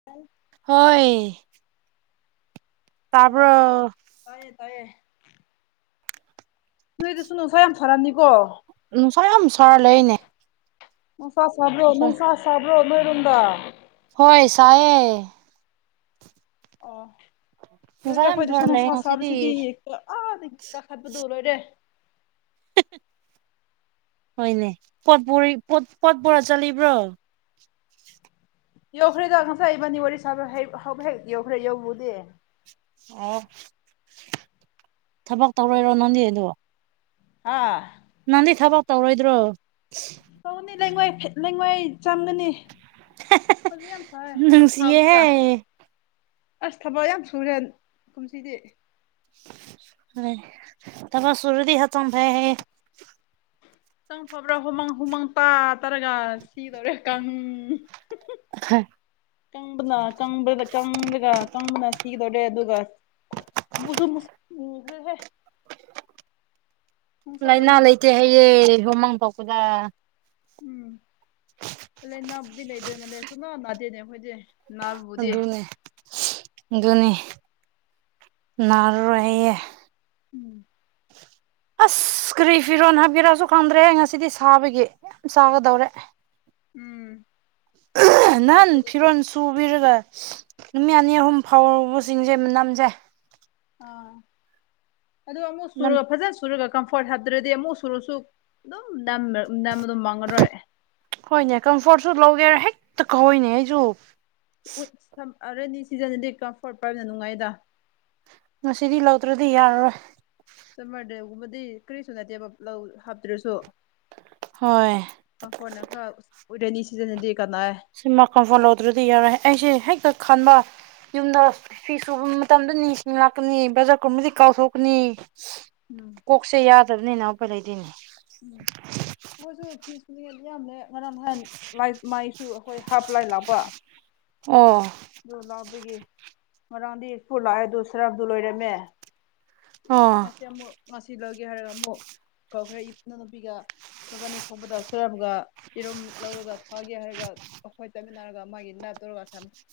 [inaudible] ꯍꯣꯏ ꯍꯣꯏ ꯇꯥꯕ꯭ꯔꫭ ꯇꯥꯏꯌꯦ ꯇꯥꯏꯌꯦ ꯅꯣꯏꯗꯁꯨ ꯅꯨꯡꯁꯥ ꯌꯥꯝ ꯁꯥꯔꯝꯅꯤꯀꯣ ꯅꯨꯡꯁꯥ ꯌꯥꯝ ꯁꯥꯔ ꯂꯩꯔꯤꯅꯦ ꯅꯨꯡꯁꯥ ꯁꯥꯕ꯭ꯔꯣ ꯅꯨꯡꯁꯥ ꯁꯥꯕ꯭ꯔꯣ ꯅꯣꯏꯔꫭꯝꯗ ꯍꯣꯏ ꯁꯥꯏꯌꯦ ꯑꯣ ꯅꯨꯡꯁꯥ ꯂꯥꯏꯔꯦ ꯌꯥꯝ ꯁꯥꯔ ꯑꯩꯈꯣꯏꯗꯁꯨꯨ ꯂꯩ ꯅꯨꯡꯁꯥ ꯉꯁꯤꯗꯤ ꯁꯥꯕꯁꯤꯗꯤ [unintelligible] ꯑꯥꯗꯒꯤ ꯀꯥꯈꯠꯄꯗꯨ ꯂꯣꯏꯔꯦ [unintelligible] ꯍꯣꯏꯅꯦ ꯄꯣꯠ ꯄꯨꯔꯤ ꯄꫭꯠ ꯄꯨꯔ ꯆꯠꯂꯤꯕ꯭ꯔꯣ ꯌꯧꯈ꯭ꯔꯦꯗꯣ ꯉꯁ ꯏꯕꯅꯤ ꯋꯥꯔꯤ ꯁꯥꯕ ꯍꯦꯛ ꯍ ꯍꯦꯛ ꯌꯧꯈ꯭ꯔꯦ ꯌꯧꯕꯨꯗꯤ ꯑꯣ ꯊꯕꯛ ꯇꯧꯔꯣꯏꯔꯣ ꯅꯪꯅꯦꯗꯣ ꯑꯥ ꯅꯪꯗꯤ ꯊꯕꯛ ꯇꯧꯔꯣꯏꯗ꯭ꯔꯣ ꯇꯧꯅꯤ ꯂꯩꯉꯣꯏ ꯂꯩꯉꯣꯏ ꯆꯝꯒꯅꯤ ꯐꯁꯦ ꯀꯊꯥꯕ ꯅꯨꯡꯁꯤꯌꯦꯍꯦ ꯇ ꯑꯁ ꯊꯕꯛ ꯌꯥꯝ ꯁꯨꯔꯦꯟ ꯀꯨꯝꯁꯤꯗꯤ ꯍ ꯇ ꯁꯨꯔꯗꯤ ꯍꯁꯝꯗ ꯍꯌꯦ ꯛꯆꯪ ꯐꯕ꯭ꯔꯥ ꯍꯨꯃꯪ ꯍꯨꯃꯥꯡ ꯇꯥ ꯇꯔꯒ ꯁꯤ ꯇꯧꯔꯦ ꯀꯥꯡ ꯀꯪꯝꯕꯗ ꯀꯪꯝꯕ ꯀꯪꯗꯒ ꯀꯪꯗꯅ ꯁꯤꯤꯗꯧꯔꯦ ꯑꯗꯨꯒ ꯃꯨꯁꯨꯨꯦ ꯅꯨꯡꯁꯥꯗ ꯂꯥꯏꯅꯥ ꯂꯩꯇꯦ ꯍꯌꯦꯦ ꯍꯨꯃꯥꯡ ꯄꯣꯛꯄꯗ ꯎꯝ ꯑ ꯂꯩꯅꯥꯕꯨꯗꯤ ꯂꯩꯗꯣꯏ ꯃꯥꯜꯂꯦ ꯁꯨꯅꯥ ꯅꯥꯗꯦꯅꯦ ꯑꯩꯈꯣꯏꯗꯤꯦ ꯑꯗꯨꯅꯤ ꯑꯗꯨꯅꯤ ꯅꯥꯔꯔꯣꯏꯌꯦ ꯎꯝ ꯑꯁ ꯀꯔꯤ ꯐꯤꯔꯣꯟ ꯍꯥꯏꯕꯤꯔꯛꯁꯨ ꯈꯪꯗ꯭ꯔꯦ ꯉꯁꯤꯗꯤ ꯁꯥꯕꯒꯤ ꯌꯥꯝ ꯆꯥꯒꯗꯧꯔꯦ ꯎꯝ ꯌꯥꯝ ꯁꯥꯏ ꯅꯍꯥꯟ ꯑꯩꯈꯣꯏꯗꯁꯨ ꯐꯤꯔꯣꯟ ꯆꯨꯕꯤꯔꯒ ꯅꯨꯃꯤꯠ ꯑꯅꯤ ꯑꯍꯨꯝ ꯐꯥꯎꯕꯁꯤꯡꯁꯦ ꯅꯝꯖꯩ ꯑꯥ ꯑꯗꯨ ꯑꯃꯨꯛ ꯁꯨꯔꯒ ꯐꯖꯅ ꯁꯨꯔꯒ ꯀꯝꯐꯣꯔꯠ ꯍꯥꯞꯇ꯭ꯔꯗꯤ ꯑꯃꯨꯛ ꯁꯨꯔꯁꯨ ꯑꯗꯨꯝꯗꯥꯝ ꯑꯗꯨꯝ ꯃꯥꯡꯉꯔꯣꯏ ꯍꯣꯏꯅꯦ ꯀꯝꯐꯣꯔꯠꯁꯨ ꯂꯧꯒꯦꯔꯥ ꯍꯦꯛꯇ ꯀꯧꯋꯏꯅꯦ ꯑꯩꯁꯨ ꯎꯠ ꯁꯝ ꯑꯔꯅꯤ ꯁꯤꯖꯤꯟꯅꯗꯦ ꯀꯝꯐꯣꯔꯠ ꯄꯥꯏꯕꯅ ꯅꯨꯡꯉꯥꯏꯗ ꯉꯁꯤꯗꯤ ꯂꯧꯗ꯭ꯔꯗꯤ ꯌꯥꯔꯔꯣꯏ ꯆꯃꯔꯗꯦꯒꯨꯝꯕꯗꯤ ꯀꯔꯤꯁꯨ ꯅꯠꯇꯦꯕ ꯂꯧ ꯍꯥꯞꯇ꯭ꯔꯁꯨ ꯍꯣꯏ ꯃꯐꯣꯟꯅ ꯈꯔ ꯑꯣꯏꯔꯅꯤ ꯁꯤꯖꯤꯟꯅꯗꯤꯦ ꯀꯅꯥ ꯁꯤ ꯃꯈꯟ ꯐꯣꯟꯍꯗ꯭ꯔꯗꯤ ꯌꯥꯔꯣꯏꯦ ꯑꯩꯁꯦ ꯍꯦꯛꯇ ꯈꯟꯕ ꯌꯨꯝꯗ ꯐꯤ ꯁꯨꯕ ꯃꯇꯝꯗ ꯅꯤꯡꯁꯤꯡꯅ ꯂꯥꯛꯀꯅꯤ ꯕꯖꯥꯔ ꯀꯨꯝꯕꯗꯤ ꯀꯥꯎꯊꯣꯛꯀꯅꯤ ꯎꯝ ꯀꯣꯛꯁꯦ ꯌꯥꯗꯕꯅꯤꯅ ꯑꯩꯈꯣꯏ ꯂꯩꯗꯣꯏꯅꯦ ꯎꯝ ꯀꯁꯨ ꯐꯤꯁ ꯐ ꯏꯅꯦ ꯉꯔꯥꯡ ꯅꯍꯥꯟ ꯃꯥꯏꯁꯨ ꯑꯩꯈꯣꯏ ꯍꯥꯞꯄ ꯂꯥꯏ ꯂꯥꯛꯄ ꯑꯣ ꯑꯗꯨ ꯂꯥꯛꯄꯒꯤ ꯃꯔꯥꯡꯗꯤꯄꯨ ꯂꯥꯛꯑꯦ ꯑꯗꯨ ꯁꯔꯞꯗꯨ ꯂꯣꯏꯔꯝꯃꯦ ꯑꯣ ꯁꯤ ꯑꯃꯨꯛ ꯉꯁꯤ ꯂꯧꯒꯦ ꯍꯥꯏꯔꯒ ꯑꯃꯨꯛ ꯀꯧꯈꯔꯦ ꯏꯄꯅꯨꯄꯤꯒ ꯊꯕ ꯑꯅꯤ ꯊꯣꯡꯕꯗ ꯁꯨꯔꯝꯒ ꯌꯦꯔꯨꯝ ꯂꯧꯔꯒ ꯐꯒꯦ ꯍꯥꯏꯔꯒ ꯑꯩꯈꯣꯏ ꯆꯠꯃꯤꯟꯅꯔꯒ ꯃꯥꯒꯤ ꯅꯠꯇꯨꯔꯒ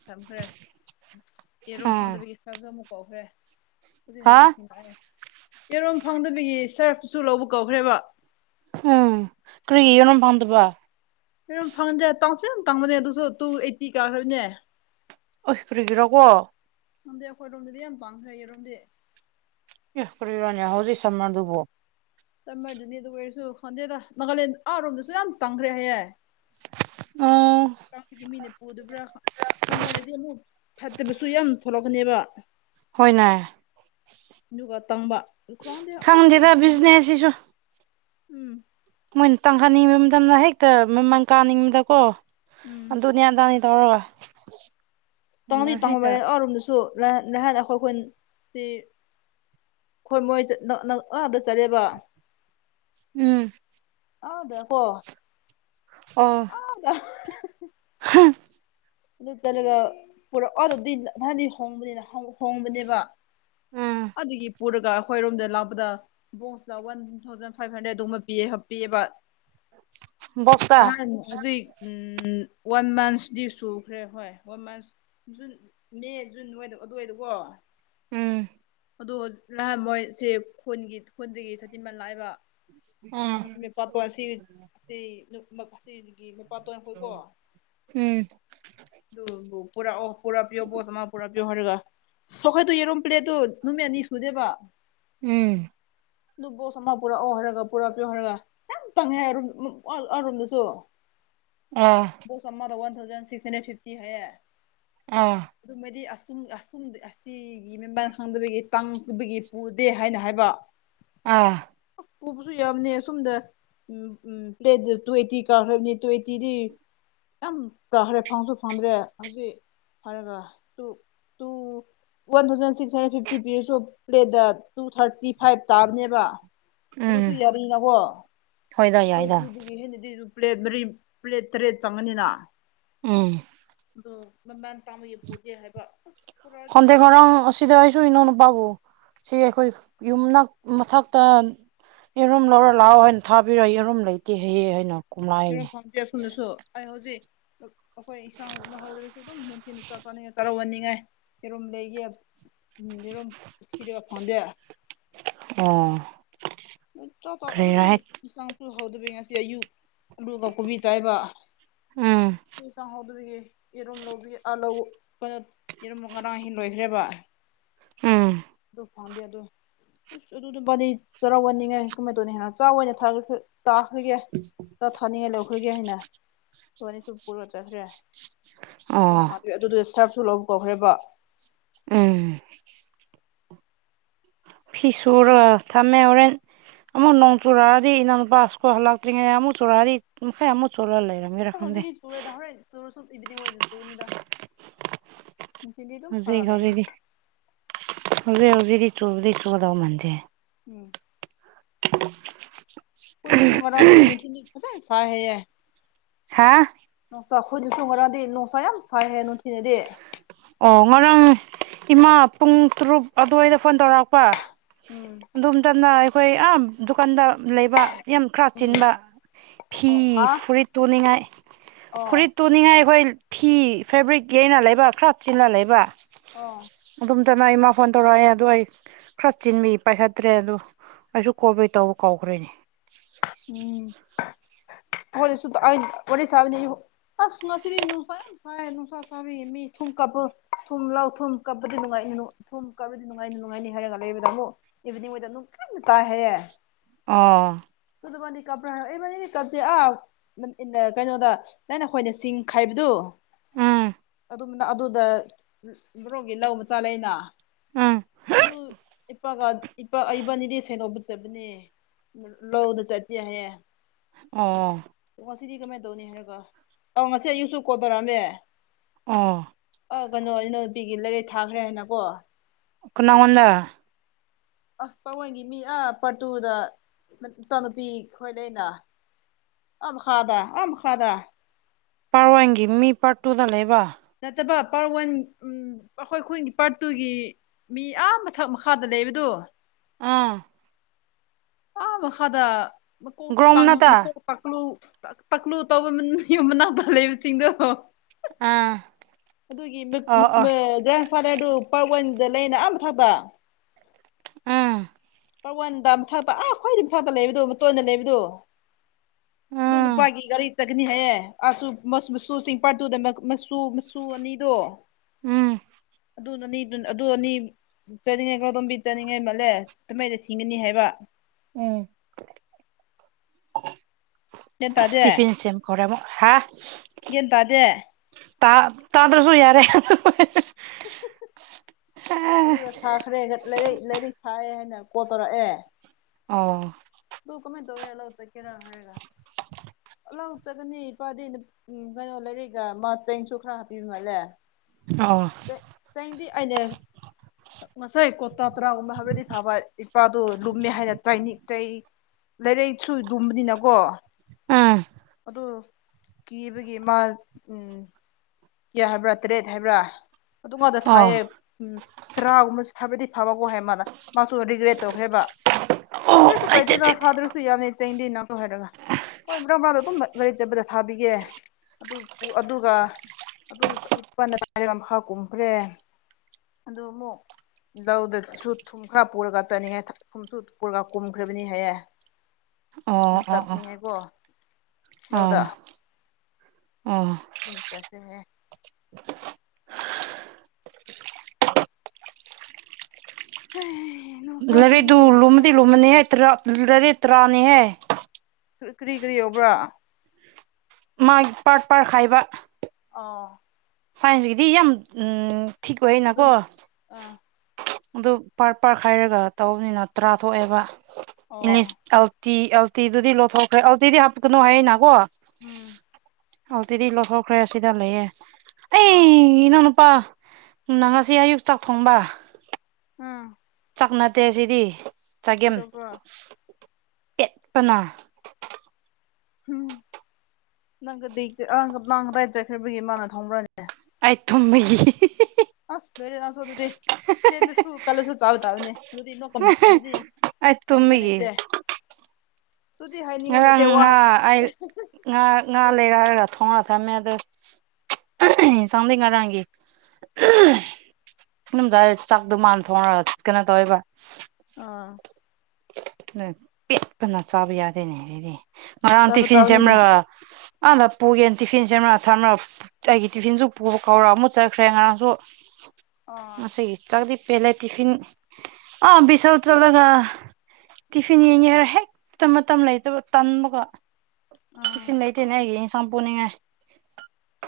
ꯊꯝꯈ꯭ꯔꯦ ꯑꯦꯔꯣꯝ ꯎꯝ ꯐꯪꯗꯕꯒꯤ ꯏꯁꯇꯥꯥꯏꯐꯁꯨ ꯑꯃꯨꯛ ꯀꯧꯈ꯭ꯔꯦ ꯁꯤꯅ ꯍꯥ ꯅꯤꯡꯁꯤꯡꯂꯛꯑꯦ ꯌꯦꯔꯣꯟ ꯐꯪꯗꯕꯤꯒꯤ ꯁꯔꯐꯁꯨ ꯂꯧꯕ ꯀꯧꯈ꯭ꯔꯦꯕ ꯎꯝ ꯀꯔꯤ ꯌꯅ ꯐꯪꯗꯕ ꯝ ꯐꯪꯉꯟꯗ꯭ꯔꯦ ꯇꯧꯁ ꯌꯥꯝ ꯇꯥꯡꯕꯅꯦ ꯑꯗꯨꯁꯨ ꯇꯨ ꯑꯩꯠꯇꯤ ꯀꯥꯈ꯭ꯔꯕꯅꯦ ꯑꯣꯏ ꯍ ꯀꯔꯤꯒꯤꯔꯣ ꯀꯣ ꯔꯣꯝꯗꯤ ꯑꯩꯈꯣꯏꯔꯣꯝꯗꯗꯤ ꯌꯥꯝ ꯄꯥꯡꯈ꯭ꯔꯑꯌꯦꯔꯣꯝꯗꯤ ꯏ ꯀ ꯔꯅꯤ ꯍꯧꯖꯤꯛ ꯁꯝꯅꯗꯨꯕꯨꯣ ꯆꯝꯃꯔꯗꯨꯅꯤ ꯑꯗꯨ ꯑꯣꯏꯔꯁꯨ ꯈꯟꯗꯦꯗ ꯅꯥꯒꯥꯂꯦꯟ ꯑꯥꯔꯣꯝꯗꯁꯨ ꯌꯥꯝ ꯇꯪꯈ꯭ꯔꯦ ꯍꯥꯏꯌꯦꯦ ꯑꯣ ꯀꯥꯒꯤ ꯃꯤꯅ ꯄꯨꯗꯕ꯭ꯔꯥ ꯅꯝꯕꯔꯗꯗꯤ ꯑꯃꯨꯛ ꯐꯠꯇꯅꯁꯨ ꯌꯥꯝ ꯊꯣꯛꯂꯛꯄꯅꯦꯕ ꯍꯣꯏꯅꯦ ꯑꯗꯨꯒ ꯇꯝꯕ ꯈꯪꯗꯦꯗ ꯕꯤꯖꯤꯅꯦꯁꯁꯤꯁꯨ ꯎꯝ ꯃꯣꯏꯅ ꯇꯥꯡꯍꯟꯅꯤꯡꯕ ꯃꯇꯝꯗ ꯍꯦꯛꯇ ꯃꯃꯜ ꯀꯥꯅꯤꯡꯕꯗꯀꯣ ꯎꯝ ꯑꯗꯨ ꯅ‌ꯦ ꯑꯗꯥꯅ‌ꯦ ꯇꯧꯔꯒ ꯇꯪꯗꯩ ꯃꯃꯜ ꯇꯧꯅꯕ ꯍꯦꯛꯇ ꯑꯣꯔꯣꯝꯗꯁꯨ ꯂꯥꯏ ꯂꯥꯏꯍꯥꯟ ꯑꯩꯈꯣꯏ ꯈꯨꯟ ꯁꯤ ꯑꯩꯈꯣꯏ ꯃꯣꯏ ꯆꯠ ꯅꯛ ꯅꯛ ꯑꯥꯗ ꯆꯠꯂꯦꯕ ꯎꯝ ꯑꯥꯎꯗ ꯀꯣ ꯑꯥ ꯑꯥꯗ [unintelligible] ꯑꯗꯨ ꯆꯠꯂꯒ ꯄꯨꯔꯛꯑꯣ ꯑꯗꯨꯗꯤ ꯅꯍꯟꯗꯤ ꯍꯣꯡꯕꯅꯤꯅ ꯍ‌ꯣꯡꯍꯣꯡꯕꯅꯦꯕ ꯎꯝ ꯑꯗꯨꯒꯤ ꯄꯨꯔꯒ ꯑꯩꯈꯣꯏꯔꯣꯝꯗ ꯂꯥꯛꯄꯗ ꯕꯣꯛꯁ ꯂꯧꯋꯟ ꯇꯨ ꯊꯥꯎꯖꯟ ꯐꯥꯏꯚ ꯍꯟꯗ꯭ꯔꯦꯗ ꯑꯗꯨꯨꯝꯕ ꯄꯤ ꯄꯤꯕ ꯕꯣꯛꯁꯇ ꯅꯍꯥꯟ ꯍꯧꯖꯤꯛ ꯎꯝ ꯋꯥꯟ ꯃꯟꯁꯗꯨꯁꯨ ꯈ꯭ꯔꯦ ꯍꯣꯏ ꯍꯣꯏ ꯃꯁ ꯖꯨꯟ ꯃꯦ ꯖꯨꯟꯍ‌ꯣꯏꯗ ꯑꯗꯨꯋꯥꯏꯗꯀꯣ ꯎꯝ ꯑꯗꯣ ꯂꯥꯍꯟ ꯃꯣꯏꯁꯦ ꯈꯨꯟꯒꯤ ꯈꯨꯟꯗꯒꯤ ꯁꯇꯤꯃꯜ ꯂꯥꯛꯑꯦꯕ ꯑꯥ [inaudible] ꯑꯩꯈꯣꯏꯀꯣ ꯎꯝ ꯗꯨꯕꯨ ꯄꯨꯔꯛꯑꯣ ꯄꯨꯔꯛꯄꯤꯌꯣ ꯕꯛꯣꯁ ꯑꯃꯥ ꯄꯨꯔꯛꯄꯤꯌ‌ꯣ ꯍꯥꯏꯔꯒꯥ ꯍ‌ꯣꯍ‌ꯣ ꯗꯨ ꯌꯦꯔꯨꯝ ꯄ꯭ꯂꯦꯗꯣ ꯅꯨꯃꯤꯠ ꯑꯅꯤ ꯁꯨꯗꯦꯕ ꯎꯝ ꯑꯗꯨ ꯕꯣꯛꯁ ꯑꯃꯥ ꯄꯨꯔꯛꯑꯣ ꯄꯨꯔꯛꯄꯤꯑꯣ ꯍꯥꯏꯔꯒꯥ ꯄꯨꯔꯛꯄꯤꯌ‌ꯣ ꯍꯥꯏꯔꯒ ꯌꯥꯝ ꯇꯪꯉꯦ [unintelligible] ꯑꯔꯣꯝꯗꯁꯨ ꯑꯥ ꯕ‌ꯣꯛꯁ ꯑꯃꯗ one thousand six hundred fifty ꯍꯥꯏꯌ‌ꯦ ꯑꯥ ꯑꯗꯨ ꯃ‌ꯣꯏꯗꯤ ꯑꯁꯨꯝ ꯑꯁꯨꯝ ꯑꯁꯤ ꯁꯤꯒꯤ ꯃꯦꯝꯕꯥꯥꯟ ꯈꯪꯗꯕꯒꯤ ꯇꯥꯡꯕꯒꯤ ꯄꯨꯗꯦ ꯍꯥꯏꯅ ꯍꯥꯏꯕ ꯑꯥ ꯄꯨꯕꯁꯨ ꯌꯥꯝꯅꯦ ꯑꯁꯣꯝꯗ ꯎ ꯎꯝ ꯇꯨꯋꯦꯟꯇꯤ ꯀꯥꯈ꯭ꯔꯗꯤ ꯇꯨ ꯑꯩꯠꯇꯤꯗꯤ ꯌꯥꯝ ꯀꯥꯈ꯭ꯔꯦ [unintelligible] ꯐꯥꯡꯗ꯭ꯔꯦ ꯍꯧꯖꯤꯛ ꯍꯥꯏꯔꯒ two two one thousand six hundred fifty ꯄꯤꯔꯁꯨ ꯄ꯭ꯂꯦꯠꯗ ꯇꯨ ꯊꯥꯔꯇꯤ ꯐꯥꯏꯚ ꯇꯥꯕꯅꯦꯕ ꯑꯗꯨꯁꯨ ꯎꯝ ꯌꯥꯔꯤꯅꯀꯣ ꯍꯣꯏꯗ ꯌꯥꯏꯗ ꯇꯨꯑꯩꯠꯇꯤꯗꯩ ꯗꯒꯤ ꯍꯦꯟꯅꯗꯤ [unintelligible] ꯄ꯭ꯂꯦꯠ ꯃꯔꯤ ꯄ꯭ꯂꯦꯠ ꯇꯔꯦꯠ ꯆꯪꯉꯅꯤꯅ ꯎꯝ ꯑꯗ‌ꯣ ꯃꯃꯥꯟ ꯇꯥꯡꯕꯒꯤ ꯄꯨꯗꯦ ꯍꯥꯏꯕ ꯄꯨꯔꯗꯤ ꯐꯕꯀ‌ꯣ ꯁꯤꯗ ꯑꯩꯁꯨ ꯏꯅꯥꯎꯅꯨꯄꯥꯕꯨ ꯁꯤ ꯑꯩꯈꯣꯏ ꯌꯨꯝ ꯅꯛ ꯃꯊꯛꯇ ꯌꯦꯔꯨꯝ ꯂꯧꯔ ꯂꯥꯛꯑꯣ ꯍꯥꯏꯅ ꯊꯥꯕꯤꯔ ꯑꯩ ꯌꯦꯔꯨꯝ ꯂꯩꯇꯦ ꯍꯥꯏꯌꯦ ꯍꯥꯏꯅ ꯀꯨꯝꯂꯥꯏꯅꯦ ꯌ‌ꯦꯔꯣꯝ ꯐꯪꯗꯦ ꯑꯁꯣꯝꯗꯁꯨ ꯑꯩ ꯍꯧꯖꯤꯛ ꯑꯩꯈꯣꯏ ꯏꯟꯁꯥꯡ ꯂꯧꯍꯧꯗ꯭ꯔꯁꯨ ꯑꯗꯨꯝ ꯅꯨꯡꯊꯤꯟꯗ ꯆꯥ ꯆꯥꯅꯤꯡꯉꯥꯏ ꯆꯔꯥ ꯋꯥꯟꯅꯤꯡꯉꯥꯏ ꯌꯦꯔꯨꯝ ꯂꯩꯌ‌ꯦ ꯎꯝ ꯌ‌ꯩꯔꯨꯝ ꯄꯤꯔꯛ ꯐꯪꯗꯦ ꯑꯣ ꯆꯥꯛ ꯆ ꯀꯔꯤꯔ ꯑꯗꯨꯗꯤ ꯍꯥꯏ ꯏꯟꯁꯥꯡꯁꯨ ꯂꯧꯍꯧꯗꯕꯩ ꯉꯁꯤ ꯑꯌꯨꯛ ꯑꯂꯨꯒ ꯀꯣꯕꯤ ꯆꯥꯏꯕ ꯎꯝ ꯏꯟꯁꯥꯡ ꯍꯥꯎꯗꯕꯒꯤ ꯌ‌ꯦꯔꯨꯝ ꯂꯧꯕꯤ ꯑꯂꯧ ꯄꯠ ꯌꯦꯔꯨꯝꯃꯨꯛ ꯉꯔꯥꯡ ꯍꯤꯡ ꯂꯣꯏꯈ꯭ꯔꯦꯕ ꯎꯝ ꯗꯨ ꯄꯥꯝꯗꯦ ꯑꯗꯨ ꯏꯁ ꯑꯗꯨꯗꯨꯕꯥꯅꯤ ꯆꯔꯥꯎꯒꯟꯅꯤꯉꯥꯏ ꯀꯃꯥꯏ ꯇꯧꯅꯤ ꯍꯦꯟꯅ ꯆꯥꯛ ꯑꯣꯏꯅ ꯊꯥ ꯇꯥꯈ꯭ꯔꯒꯦ [inaudible] ꯆ ꯊꯥꯅꯤꯡꯉꯥꯏ ꯂꯧꯈ꯭ꯔꯒꯦ ꯍꯥꯏꯅ ꯑꯅꯤꯗꯨ ꯄꯨꯔꯒ ꯆꯠꯈ꯭ꯔꯦ ꯑꯣ ꯑꯗꯨꯗ ꯁꯔꯞ ꯂꯣꯢ ꯀꯧꯈ꯭ꯔꯦꯕ ꯎꯝ ꯐꯤ ꯁꯨꯔ ꯊꯝꯃꯦ ꯍꯨꯔꯦꯟ ꯑꯃꯨꯛ ꯅꯣꯡ ꯆꯨꯔꯛꯑꯗꯤ ꯏꯅꯥꯎ ꯅꯨꯄꯥ ꯑꯀꯣ ꯍꯜꯂꯛꯇ꯭ꯔꯤꯉꯩ ꯑꯃꯨꯛ ꯆꯨꯔꯛꯑꯗꯤ ꯃꯈꯩ ꯑꯃꯨꯛ ꯆꯨꯔꯑꯒ ꯂꯩꯔꯒꯦ ꯍꯣꯏ ꯍꯧꯖꯤꯛꯇꯤ ꯆꯨꯔꯦꯗ ꯍꯣꯔꯦꯟ ꯆꯨꯔꯁꯨ ꯏꯚꯅꯤꯡ ꯋꯥꯢꯗ ꯆꯨꯅꯤꯗ ꯅꯨꯡꯊꯤꯟꯗꯤ ꯑꯗꯨꯝ ꯍꯧꯖꯤꯛ ꯁꯥꯔꯛꯂꯦꯅꯦ ꯍꯧꯖꯤꯗꯤ ꯍꯧꯖꯤꯛ ꯍꯧꯖꯤꯗꯤ ꯆꯨꯩꯕꯗꯤ ꯆꯨꯗꯧ ꯃꯥꯟꯗꯦ ꯎꯝ [unintelligible] ꯍꯣꯏꯅꯁꯨꯨꯝ ꯉꯔꯥꯡꯗꯤ ꯅꯨꯡꯊꯤꯟꯗꯤ ꯐꯖꯅ ꯁꯥꯏꯍꯥꯢꯌꯦ [inaudible] ꯅꯨꯡꯁꯥ ꯑꯩꯈꯣꯏꯗ ꯆꯣꯡꯉꯔꯛꯑꯗꯤ ꯅꯨꯡꯁꯥ ꯌꯥꯝ ꯁꯥꯏ ꯍꯥꯏꯦꯅ ꯅꯨꯡꯊꯤꯅꯗꯤ ꯑꯣ ꯉꯔꯥꯡ ꯏꯃꯥ ꯄꯨꯡ ꯇꯔꯨꯛ ꯑꯗꯨꯋꯥꯏꯗ ꯐꯣꯟ ꯇꯧꯔꯛꯄ ꯎꯝ ꯑꯗꯣꯝꯇꯅ ꯑꯩꯈꯣꯏ ꯑꯤ ꯗꯨꯀꯥꯟꯗ ꯂꯩꯕ ꯌꯥꯝ ꯈꯔ ꯎꯝ ꯆꯤꯟꯕ ꯐꯤ ꯑꯣ ꯍꯥ ꯐꯨꯔꯤꯠ ꯇꯨꯅꯤꯡꯉꯥꯏ ꯑꯣ ꯐꯨꯔꯤꯠ ꯇꯨꯅꯤꯡꯉꯥꯏ ꯑꯩꯈꯣꯏ ꯐꯤ ꯐꯦꯕ꯭ꯔꯤꯛ ꯌꯩꯅ ꯂꯩꯕ ꯈꯔ ꯆꯤꯟꯅ ꯂꯩꯕ ꯑꯣ ꯑꯗꯨ ꯃꯇꯅ ꯑꯩ ꯏꯃꯥ ꯐꯣꯟ ꯇꯧꯔꯛꯑꯦ ꯑꯗꯣ ꯑꯩ ꯈꯔ ꯆꯤꯟꯕꯤ ꯄꯥꯏꯈꯠꯇ꯭ꯔꯦ ꯑꯗꯨꯗ ꯑꯩꯁꯨ ꯀꯣꯜ ꯕꯦꯛ ꯇꯧꯕ ꯀꯥꯎꯈ꯭ꯔꯦꯅꯦ ꯎꯝꯁꯨ ꯑꯣ ꯁꯥꯕꯅꯤ ꯑꯁ ꯉꯁꯤꯗꯤ ꯅꯨꯡꯁꯥ ꯌꯥꯝ ꯅꯨꯡꯁꯥꯏ ꯅꯨꯡꯁꯥ ꯁꯥꯕꯤꯌꯦ ꯃꯤ ꯊꯨꯝ ꯀꯥꯄ ꯊꯨꯝ ꯂꯥꯛꯑꯣ ꯊꯨꯝ ꯀꯞꯄꯗꯤ ꯅꯨꯡꯉꯥꯏ ꯊꯨꯝ ꯀꯄ ꯅꯨꯡꯉꯥꯏꯅꯤ ꯅꯨꯡꯉꯥꯏꯅꯤ ꯍꯥꯏꯔꯒ ꯂꯩꯕꯗ ꯑꯃꯨꯛ ꯏꯚꯅꯤꯡꯉꯣꯏꯗ ꯅꯨꯡ ꯀꯟꯅ ꯇꯥꯏ ꯍꯥꯏꯌꯦ ꯑꯥꯎ ꯀꯗ ꯃꯥꯗꯤ ꯀꯄꯔ ꯑꯩ ꯕꯥꯅꯤꯗꯤ ꯀꯞꯇꯦ ꯑꯥ ꯀꯩꯅꯣꯗ ꯅꯪ ꯅ ꯑꯩꯈꯣꯏꯅ ꯁꯤꯡ ꯈꯥꯏꯕꯗꯨ ꯎꯝ ꯑꯗꯨꯅ ꯑꯗꯨꯗ ꯕ꯭ꯔꯣꯒꯤ ꯂꯧ ꯃꯆꯥ ꯂꯩꯌꯦꯅ ꯎꯝ ꯑꯗꯨ ꯏꯄꯥꯒ ꯏꯕꯥꯅꯤꯗꯤ ꯁꯦꯡꯗꯣꯛꯄ ꯆꯠꯄꯅꯦ ꯂꯧꯗ ꯆꯠꯗꯤ ꯍꯥꯏꯌꯦ ꯑꯥ ꯑꯣ ꯉꯁꯤꯗꯤ ꯀꯃꯥꯏꯅ ꯇꯧꯅꯤ ꯍꯥꯏꯔꯒ ꯑꯧ ꯉꯁꯤ ꯑꯌꯨꯛꯁꯨ ꯀꯣꯜ ꯇꯧꯔꯛꯑꯝꯃꯦ ꯑꯥ ꯑ ꯀꯩꯅꯣ ꯅ ꯅꯨꯄꯤꯒꯤ ꯂꯩꯔ ꯊꯥꯈ꯭ꯔꯦ ꯍꯥꯏꯅꯀꯣ [unintelligible] ꯑꯁ ꯇꯋꯣꯏꯒꯤ ꯃꯤ ꯑꯥ ꯄꯔꯇꯨꯗ ꯃꯆꯥꯅꯨꯄꯤ ꯈꯔ ꯂꯩꯌꯦꯅ ꯑꯥ ꯃꯈꯥꯗ ꯑꯥ ꯃꯈꯥꯗ ꯄꯥꯔꯋꯦꯟꯒꯤ ꯃꯤ ꯄꯥꯔꯠ ꯇꯨꯗ ꯂꯩꯕ ꯅꯠꯇꯕ ꯄꯥꯔꯠ ꯋꯥꯟ ꯑꯩꯈꯣꯏ ꯈꯨꯟꯒꯤ ꯄꯥꯔꯠ ꯇꯨꯒꯤ ꯃꯤ ꯑꯥ ꯃꯊꯛ ꯃꯈꯥꯗ ꯂꯩꯕꯗꯣ ꯑꯥ ꯑꯥ ꯃꯈꯥꯗ ꯃꯀꯣꯛ ꯇꯥꯡ ꯒ꯭ꯔꯣꯝꯅꯇ ꯃꯀꯣꯛ ꯄꯥꯛꯂꯨ ꯇꯛꯂꯨ ꯇꯧꯕ ꯌꯨꯝ ꯃꯅꯥꯎꯄꯥ ꯂꯩꯕꯁꯤꯡꯗꯣ ꯑꯥ ꯑꯗꯨꯒꯤ ꯑꯣ ꯑꯣ ꯒ꯭ꯔꯥꯟꯐꯥꯗꯔꯗꯨ ꯄꯥꯔꯠ ꯋꯥꯟꯗ ꯂꯩꯌꯦꯅ ꯑ ꯃꯈꯥꯗ ꯑꯝ ꯄꯔ ꯋꯥꯟꯗ ꯃꯊꯛꯇ ꯑꯥ ꯈ꯭ꯋꯥꯏꯗꯒꯤ ꯃꯊꯥꯛꯇ ꯂꯩꯕꯗꯣ ꯃꯇꯣꯟꯗ ꯂꯩꯕꯗꯣ ꯑꯗꯨ ꯎꯝ ꯅꯨꯄꯥꯒꯤ ꯒꯥꯔꯤ ꯆꯒꯅꯤ ꯍꯥꯏꯌꯦ ꯑꯥꯁꯨ ꯃꯆꯨ ꯆꯤꯡ ꯄꯥꯠꯇꯨꯗ ꯃꯆꯨ ꯃꯆꯨ ꯑꯅꯤꯗꯣ ꯎꯝ ꯑꯗꯨꯅꯅꯤ ꯑꯗꯨ ꯑꯅꯤ ꯆꯠꯅꯤꯡꯉꯩ ꯀ꯭ꯔꯥꯗꯣꯝꯕꯤ [inaudible] ꯆꯠꯅꯤꯡꯉꯩ ꯃꯥꯜꯂꯦ ꯑꯗꯨꯃꯩꯗ ꯊꯤꯡꯒꯅꯤ ꯍꯥꯏꯕ ꯒ꯭ꯌꯥꯟ ꯇꯥꯗꯦ ꯎꯝꯁꯇꯤꯐꯤꯟ ꯁ [inaudible] ꯈꯔ ꯑꯃꯨ ꯍꯥꯥ [inaudible] ꯒꯌꯥꯟ ꯇꯥꯗꯦ ꯇꯥꯗ꯭ꯔꯁꯨ ꯌꯥꯔꯦ ꯑꯗꯨꯗ ꯊꯥꯈ꯭ꯔꯦꯔ ꯂꯩꯔꯤꯛ ꯂꯩꯔꯤꯛ ꯊꯥꯏꯑꯦ ꯍꯥꯏꯅ ꯀꯣꯜ ꯇꯧꯔꯛꯑꯦ ꯑꯣ ꯑꯗꯨ ꯀꯃꯗꯧꯦ ꯑꯂꯒ ꯆ ꯀꯦꯔꯥ ꯍꯥꯏꯒ ꯑ [inaudible] ꯆꯠꯒꯅꯤ ꯏꯄꯥꯗꯤ ꯎ ꯀꯩꯅꯣ ꯂꯩꯔꯤꯛ ꯃꯥ ꯆꯦꯡꯁꯨ ꯈꯔ ꯍꯥꯞꯄ ꯃꯜꯂꯦ ꯑꯥ ꯀꯗꯤ ꯑꯩꯅ [inaudible] ꯉꯁꯥꯏ ꯀꯣꯇꯥ ꯇꯔꯥꯒꯨꯝꯕ ꯍꯥꯏꯕꯗꯤ ꯐꯕ ꯏꯄꯥꯗꯨ ꯂꯨꯝꯃꯦ ꯍꯥꯏꯅ ꯆꯥꯏꯅꯤꯡ ꯆꯩ ꯂꯥꯢꯔꯤꯛ ꯁꯨ ꯂꯨꯝꯕꯅꯤꯅꯀꯣ ꯎꯝ ꯑꯗꯨ ꯀꯤꯕꯒꯤ ꯃꯥ ꯎꯝ ꯌꯥꯏ ꯍꯥꯏꯕ꯭ꯔꯥ ꯇꯔꯦꯠ ꯍꯥꯏꯕ꯭ꯔꯥ ꯑꯗꯨ ꯉꯥꯛꯇ ꯑꯣ ꯑꯣ ꯊꯥꯏꯌꯦ ꯎꯝ ꯇꯔꯥꯒꯨꯝꯕꯁꯨ ꯊꯕꯗꯤ ꯐꯕꯀꯣ ꯍꯥꯏ ꯃꯥꯅ ꯃꯥꯁꯨ ꯔꯤꯒ꯭ꯔꯦꯠ ꯇꯧꯈ꯭ꯔꯦꯕ ꯑꯁ ꯀꯩꯁꯨ ꯀꯩꯗꯦꯗ ꯊꯥꯗꯔꯤ ꯑꯗꯨ ꯌꯥꯅꯤ ꯆꯩ [inaudible] ꯗꯦ ꯅꯅꯥꯁꯨꯧ ꯍꯥꯏꯔꯒ ꯍꯣꯏ ꯕ꯭ꯔꯥ ꯕ꯭ꯔꯥꯗꯣ ꯑꯗꯨꯝ ꯒꯥꯔꯤ ꯆꯠꯄꯗ ꯊꯥꯕꯤꯒꯦ ꯑꯗꯨ ꯑꯣ ꯑꯗꯨꯒ ꯑꯗꯨ ꯄꯥꯏꯔꯒ ꯃꯈꯥ ꯀꯨꯝꯈ꯭ꯔꯦ ꯑꯗꯨ ꯑꯃꯨꯛ ꯂꯧꯗꯁꯨꯨ ꯊꯨꯝ ꯈꯔ ꯄꯨꯔꯒ ꯆꯠꯅꯤꯡꯉꯥꯏ ꯊꯨꯝꯁꯨ ꯄꯨꯔꯒ ꯀꯨꯝꯈ꯭ꯔꯕꯅꯤ ꯍꯥꯏꯌꯦ ꯑꯣ ꯁꯨꯝ ꯑꯣ ꯆꯠꯅꯤꯡꯉꯦ ꯀꯣ ꯂꯧꯗ ꯑꯥ ꯊꯝ ꯆꯁꯤꯦ [inaudible] ꯍ [inaudible] ꯂꯥꯏꯔꯤꯛꯗꯨ ꯂꯨꯝꯕꯗꯤ ꯂꯨꯝꯃꯅꯤ ꯍꯩ ꯂꯥꯏꯔꯤꯛꯇꯨ ꯇꯔꯥꯅꯤꯍꯦ ꯀꯔꯤ ꯀꯔꯤ ꯌꯧꯕ꯭ꯔꯥ ꯃꯥꯢ ꯄꯥꯛꯄ ꯈꯥꯏꯕ ꯑꯥ ꯁꯥꯏꯟꯁꯀꯤꯗꯤ ꯌꯥꯝ ꯊꯤꯛ ꯑꯣꯏꯅꯀꯣ ꯑꯗꯨꯅꯦ ꯑꯥ ꯑꯗꯨ ꯄꯥꯔ ꯄꯥꯔ ꯈꯥꯏꯔꯒ ꯇꯧꯕꯅꯤꯅ ꯇꯧꯔꯥ ꯊꯣꯛꯑꯦꯕ ꯑꯣ ꯏꯪꯂꯤꯁ ꯇꯤ ꯑꯜꯇꯤꯗꯨꯗꯤ ꯂꯧꯊꯣꯛꯈ꯭ꯔꯦ ꯑꯜꯇꯤꯗꯤ ꯍꯥꯞꯀꯅꯨ ꯍꯥꯏꯑꯦꯅꯀꯣ ꯎꯝ ꯑꯟꯇꯤꯗꯤ ꯂꯧꯊꯣꯛꯈ꯭ꯔꯦ ꯁꯤꯗ ꯂꯩꯌꯦ ꯑꯥ ꯑꯩ ꯏꯅꯥꯎꯅꯨꯄꯥꯅ ꯉꯁꯤ ꯑꯌꯨꯛ ꯆꯥꯛ ꯊꯣꯡꯕ ꯎꯝ ꯆꯥꯛ ꯅꯠꯗꯦ ꯁꯤꯗꯤ ꯆꯒꯦꯝ ꯀꯩꯗꯧꯕ꯭ꯔꯣ ꯄꯦꯠꯄꯅ ꯎꯝ ꯅꯪꯒꯗꯤ ꯅꯪ ꯀꯗꯥꯏ ꯆꯠꯈ꯭ꯔꯕꯒꯤ ꯃꯥꯅ ꯊꯣꯡꯕ꯭ꯔꯅꯦ ꯑꯩ ꯇꯨꯝꯕꯒꯤ ꯑꯁ ꯂꯣꯏꯔꯦꯗ ꯅꯪꯁꯨ ꯑꯗꯨꯗꯤ ꯄꯦꯠꯂꯁꯨ ꯀꯜꯂꯁꯨ ꯆꯥꯕ ꯇꯥꯕꯅꯦ ꯑꯗꯨꯗꯤ ꯅꯣꯛꯀꯅꯨ ꯑꯩ ꯍꯥꯏꯅꯤꯡꯉꯥꯏ ꯇꯨꯝꯕꯒꯤ ꯂꯩꯇꯦ ꯑꯗꯨꯨꯗꯤ ꯍꯥꯏꯅꯤꯡꯉꯥꯏ ꯂꯩꯇꯦ ꯉꯔꯥꯡ ꯋꯥ ꯉꯥ ꯍꯥꯏꯅꯤꯡꯉꯥꯏ ꯑꯩ ꯂꯩꯇꯦ ꯉꯥ ꯉꯥ ꯂꯩꯔꯔꯒ ꯊꯣꯡꯉꯒ ꯊꯝꯃꯦ ꯑꯗꯣ ꯌꯦꯡꯁꯥꯡꯗꯤ ꯉꯔꯥꯡꯒꯤ [unintelligible] ꯀꯝ [inaudible] ꯗ ꯆꯥꯛꯇꯣ ꯃꯥꯟ ꯊꯣꯡꯉꯒ ꯀꯩꯅꯣ ꯇꯧꯋꯦꯕ ꯑꯥ ꯄꯦꯠꯄꯅ ꯆꯥꯕ ꯌꯥꯗꯦꯅꯦ ꯍꯥꯏꯗꯤ ꯉꯔꯥꯡ ꯆꯥꯕ ꯇꯤꯐꯤꯟ ꯇꯥꯕꯅꯤꯅꯦ ꯁꯦꯝꯃꯔꯒ ꯃꯥꯅꯄꯨꯒꯦ ꯇꯤꯐꯤꯟ ꯁꯝꯃ ꯊꯝꯃ ꯑꯩꯒꯤ ꯇꯤꯐꯤꯟꯁꯨ ꯄꯨꯕ ꯀꯧꯔꯒ ꯑꯃꯨꯛ ꯆꯠꯈ꯭ꯔꯦ ꯉꯔꯥꯡꯁꯨ ꯑꯥ ꯉꯁꯤꯒꯤ ꯆꯛꯗꯤ ꯄꯦꯟꯂꯦ ꯇꯤꯐꯤꯟ ꯑ ꯕꯤꯁꯜ ꯆꯂꯒ ꯇꯤꯐꯤꯟ ꯌꯦꯡꯉꯦ ꯍꯥꯏꯔ ꯍꯦꯛꯇ ꯃꯇꯝ ꯂꯩꯇꯕ ꯇꯟꯕꯒ ꯑ ꯇꯤꯐꯤꯟ ꯂꯩꯇꯦꯅꯦ ꯑꯩꯒꯤ ꯏꯟꯁꯥꯝ ꯄꯨꯅꯤꯡꯉꯥꯏ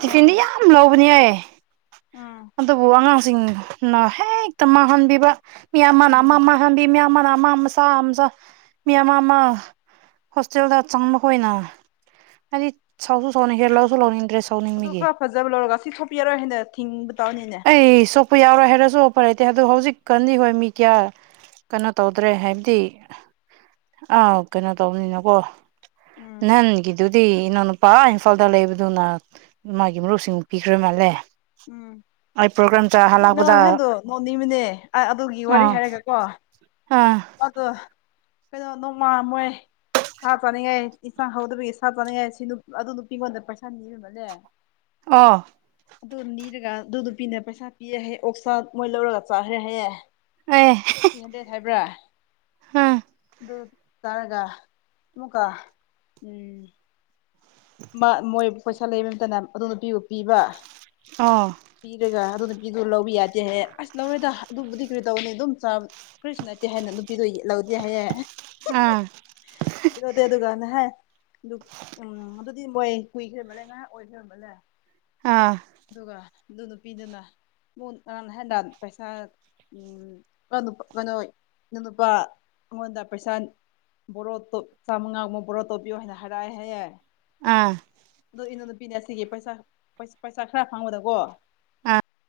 ꯇꯤꯐꯤꯟꯗꯤ ꯌꯥꯝ ꯂꯧꯕꯅꯤꯍ ꯎꯝ ꯑꯗꯨꯕꯨ ꯑꯉꯥꯡꯁꯤꯡꯅ ꯍꯦꯛꯇ ꯃꯥꯡꯍꯟꯕꯤꯕ ꯃꯤ ꯑꯃꯅ ꯎꯝ ꯑꯃ ꯑꯃ ꯍꯥꯟꯕꯤ ꯃꯤ ꯑꯃꯅ ꯑꯃ ꯑꯃꯆꯥ ꯑꯃꯆꯥ ꯃꯤ ꯑꯃ ꯑꯃ ꯍꯣꯁꯇꯦꯜꯗ ꯆꯪꯕ ꯑꯣꯏꯅ ꯍꯥꯏꯗꯤ ꯆꯥꯎꯁꯨ ꯆꯥꯎꯅꯤ ꯍꯦꯟꯂꯒꯁꯨ ꯂꯧꯅꯤꯡꯗꯔꯁꯨ ꯑꯗꯨ ꯈꯔ ꯐꯖꯕ ꯂꯧꯔꯒ ꯁꯤ ꯊꯣꯛꯄꯤ ꯌꯥꯔꯣꯏ ꯍꯥꯏꯅ ꯊꯤꯡꯕ ꯇꯥꯅꯤꯅꯦ ꯑꯦꯁꯦꯛ ꯑꯣꯄ ꯌꯥꯎꯔꯣꯏ ꯍꯥꯏꯔꯁꯨ ꯑꯣꯄꯔ ꯂꯩꯇꯦ ꯑꯗꯣ ꯍꯧꯖꯤꯛ ꯀꯥꯟꯗꯤ ꯍꯣꯏ ꯃꯤ ꯀꯌꯥ ꯀꯩꯅꯣ ꯇꯧꯗ꯭ꯔꯦ ꯍꯥꯏꯕꯗꯤ ꯑꯥ ꯀꯩꯅꯣ ꯇꯧꯕꯅꯤꯅꯀꯣ ꯎꯝ ꯅꯪꯒꯤꯗꯨꯗꯤ ꯅꯪꯅꯨꯄꯥ ꯏꯝꯐꯥꯜꯗ ꯂꯩꯕꯗꯨꯅ ꯃꯥꯒꯤ ꯃꯔꯨꯞꯁꯤꯡ ꯄꯤꯈ꯭ꯔ ꯃꯥꯜꯂꯦ ꯎꯝ ꯑꯩ ꯄ꯭ꯔꯣꯒ꯭ꯔꯥꯝ ꯆꯥ ꯑꯗꯨ [inaudible] ꯍꯜꯂꯛꯄꯗ ꯅꯍꯥꯟꯗꯣ ꯅꯣꯡ ꯅꯤꯃꯤꯅꯦ ꯑꯗꯨꯒꯤ ꯋꯥꯔꯤ ꯑꯥ ꯍꯥꯏꯔꯒ ꯀꯣ ꯑꯥ ꯑꯗꯣ ꯀꯩꯅꯣ ꯅꯣꯡꯃꯥꯃꯣꯏ ꯁꯥ ꯆꯥꯅꯤꯡꯉꯥꯏ ꯏꯟꯁꯥꯡ ꯍꯧꯗꯕꯒꯤ ꯁꯥ ꯆꯥꯅꯤꯡꯉꯥꯏ ꯁꯤ ꯑꯗꯨ ꯅꯨꯄꯤꯉꯣꯟꯗ ꯄꯩꯁꯥ ꯅꯤ ꯃꯅꯦ ꯑꯥ ꯑꯗꯨ ꯅꯤꯔꯒ ꯑꯗꯨ ꯅꯨꯄꯤꯅ ꯄꯩꯁꯥ ꯄꯤꯌꯦ ꯍꯥꯏꯌꯦ ꯑꯣꯛꯁꯥ ꯃꯣꯏ ꯂꯧꯔꯒ ꯆꯥꯈ꯭ꯔꯦ ꯍꯥꯏꯌꯦ ꯑꯦ [unintelligible] ꯊ꯭ꯔꯤ ꯍꯟꯗ꯭ꯔꯦꯗ ꯍꯥꯏꯕ꯭ꯔꯥ ꯍꯥꯥ ꯑꯗꯨ ꯇꯥꯔꯒ ꯑꯃꯨꯀ ꯎꯝ ꯃ ꯃꯣꯏ ꯄꯩꯁꯥ ꯂꯩꯕ ꯑꯃꯇꯅ ꯑꯗꯨ ꯅꯨꯄꯤꯕꯨ ꯄꯤꯕ ꯑꯥ ꯄꯤꯔꯒ ꯑꯗꯨ ꯅꯨꯄꯤꯗꯨ ꯂꯧꯕ ꯌꯥꯗꯦꯍꯦ ꯑꯁ ꯂꯧꯔꯦꯗ ꯑꯗꯨꯕꯨꯗꯤ ꯀꯔꯤ ꯇꯧꯅꯤ ꯑꯗꯨꯝ ꯀꯔꯤꯁꯨ ꯅꯠꯇꯦ ꯍꯥꯏꯅ ꯅꯨꯄꯤꯗꯣ ꯌꯦ ꯂꯧꯗꯦ ꯍꯥꯏꯌꯦ ꯑꯥ ꯑꯗꯨꯗꯤ ꯑꯗꯨꯀꯥꯟꯗ ꯍꯥꯏ ꯑꯗꯨꯗꯨ ꯎꯝ ꯑꯗꯨ ꯗꯤ ꯃꯣꯏ ꯀꯨꯏꯈ꯭ꯔꯕꯂꯦ ꯉꯥꯏꯍꯥꯛ ꯑꯣꯏꯈ꯭ꯔꯕꯂꯦ ꯑꯥ ꯑꯗꯨꯒ ꯑꯗꯨ ꯅꯨꯄꯤꯗꯨꯅ [inaudible] ꯅꯍꯦꯟꯗꯥ ꯄꯩꯁꯥ ꯎꯝ ꯎꯝ ꯀꯩꯅꯣ ꯅꯨꯄꯥ ꯑꯩꯉꯣꯟꯗ ꯄꯩꯁꯥ ꯕꯣꯔꯣꯇꯣ ꯆꯥꯝꯃꯉꯥꯒꯨꯕ ꯕꯣꯔꯣ ꯇꯧꯕꯤꯌꯣ ꯍꯥꯏꯅ ꯍꯥꯏꯔꯛꯑꯦ ꯍꯥꯏꯌꯦ ꯑꯥ ꯑꯗꯣ ꯏꯅꯣꯟ ꯅꯨꯄꯤꯅꯦ ꯑꯁꯤꯒꯤ ꯄꯩꯁꯥ ꯄꯩꯁꯥ ꯈꯔ ꯐꯪꯕꯗꯀꯣ ꯑꯥ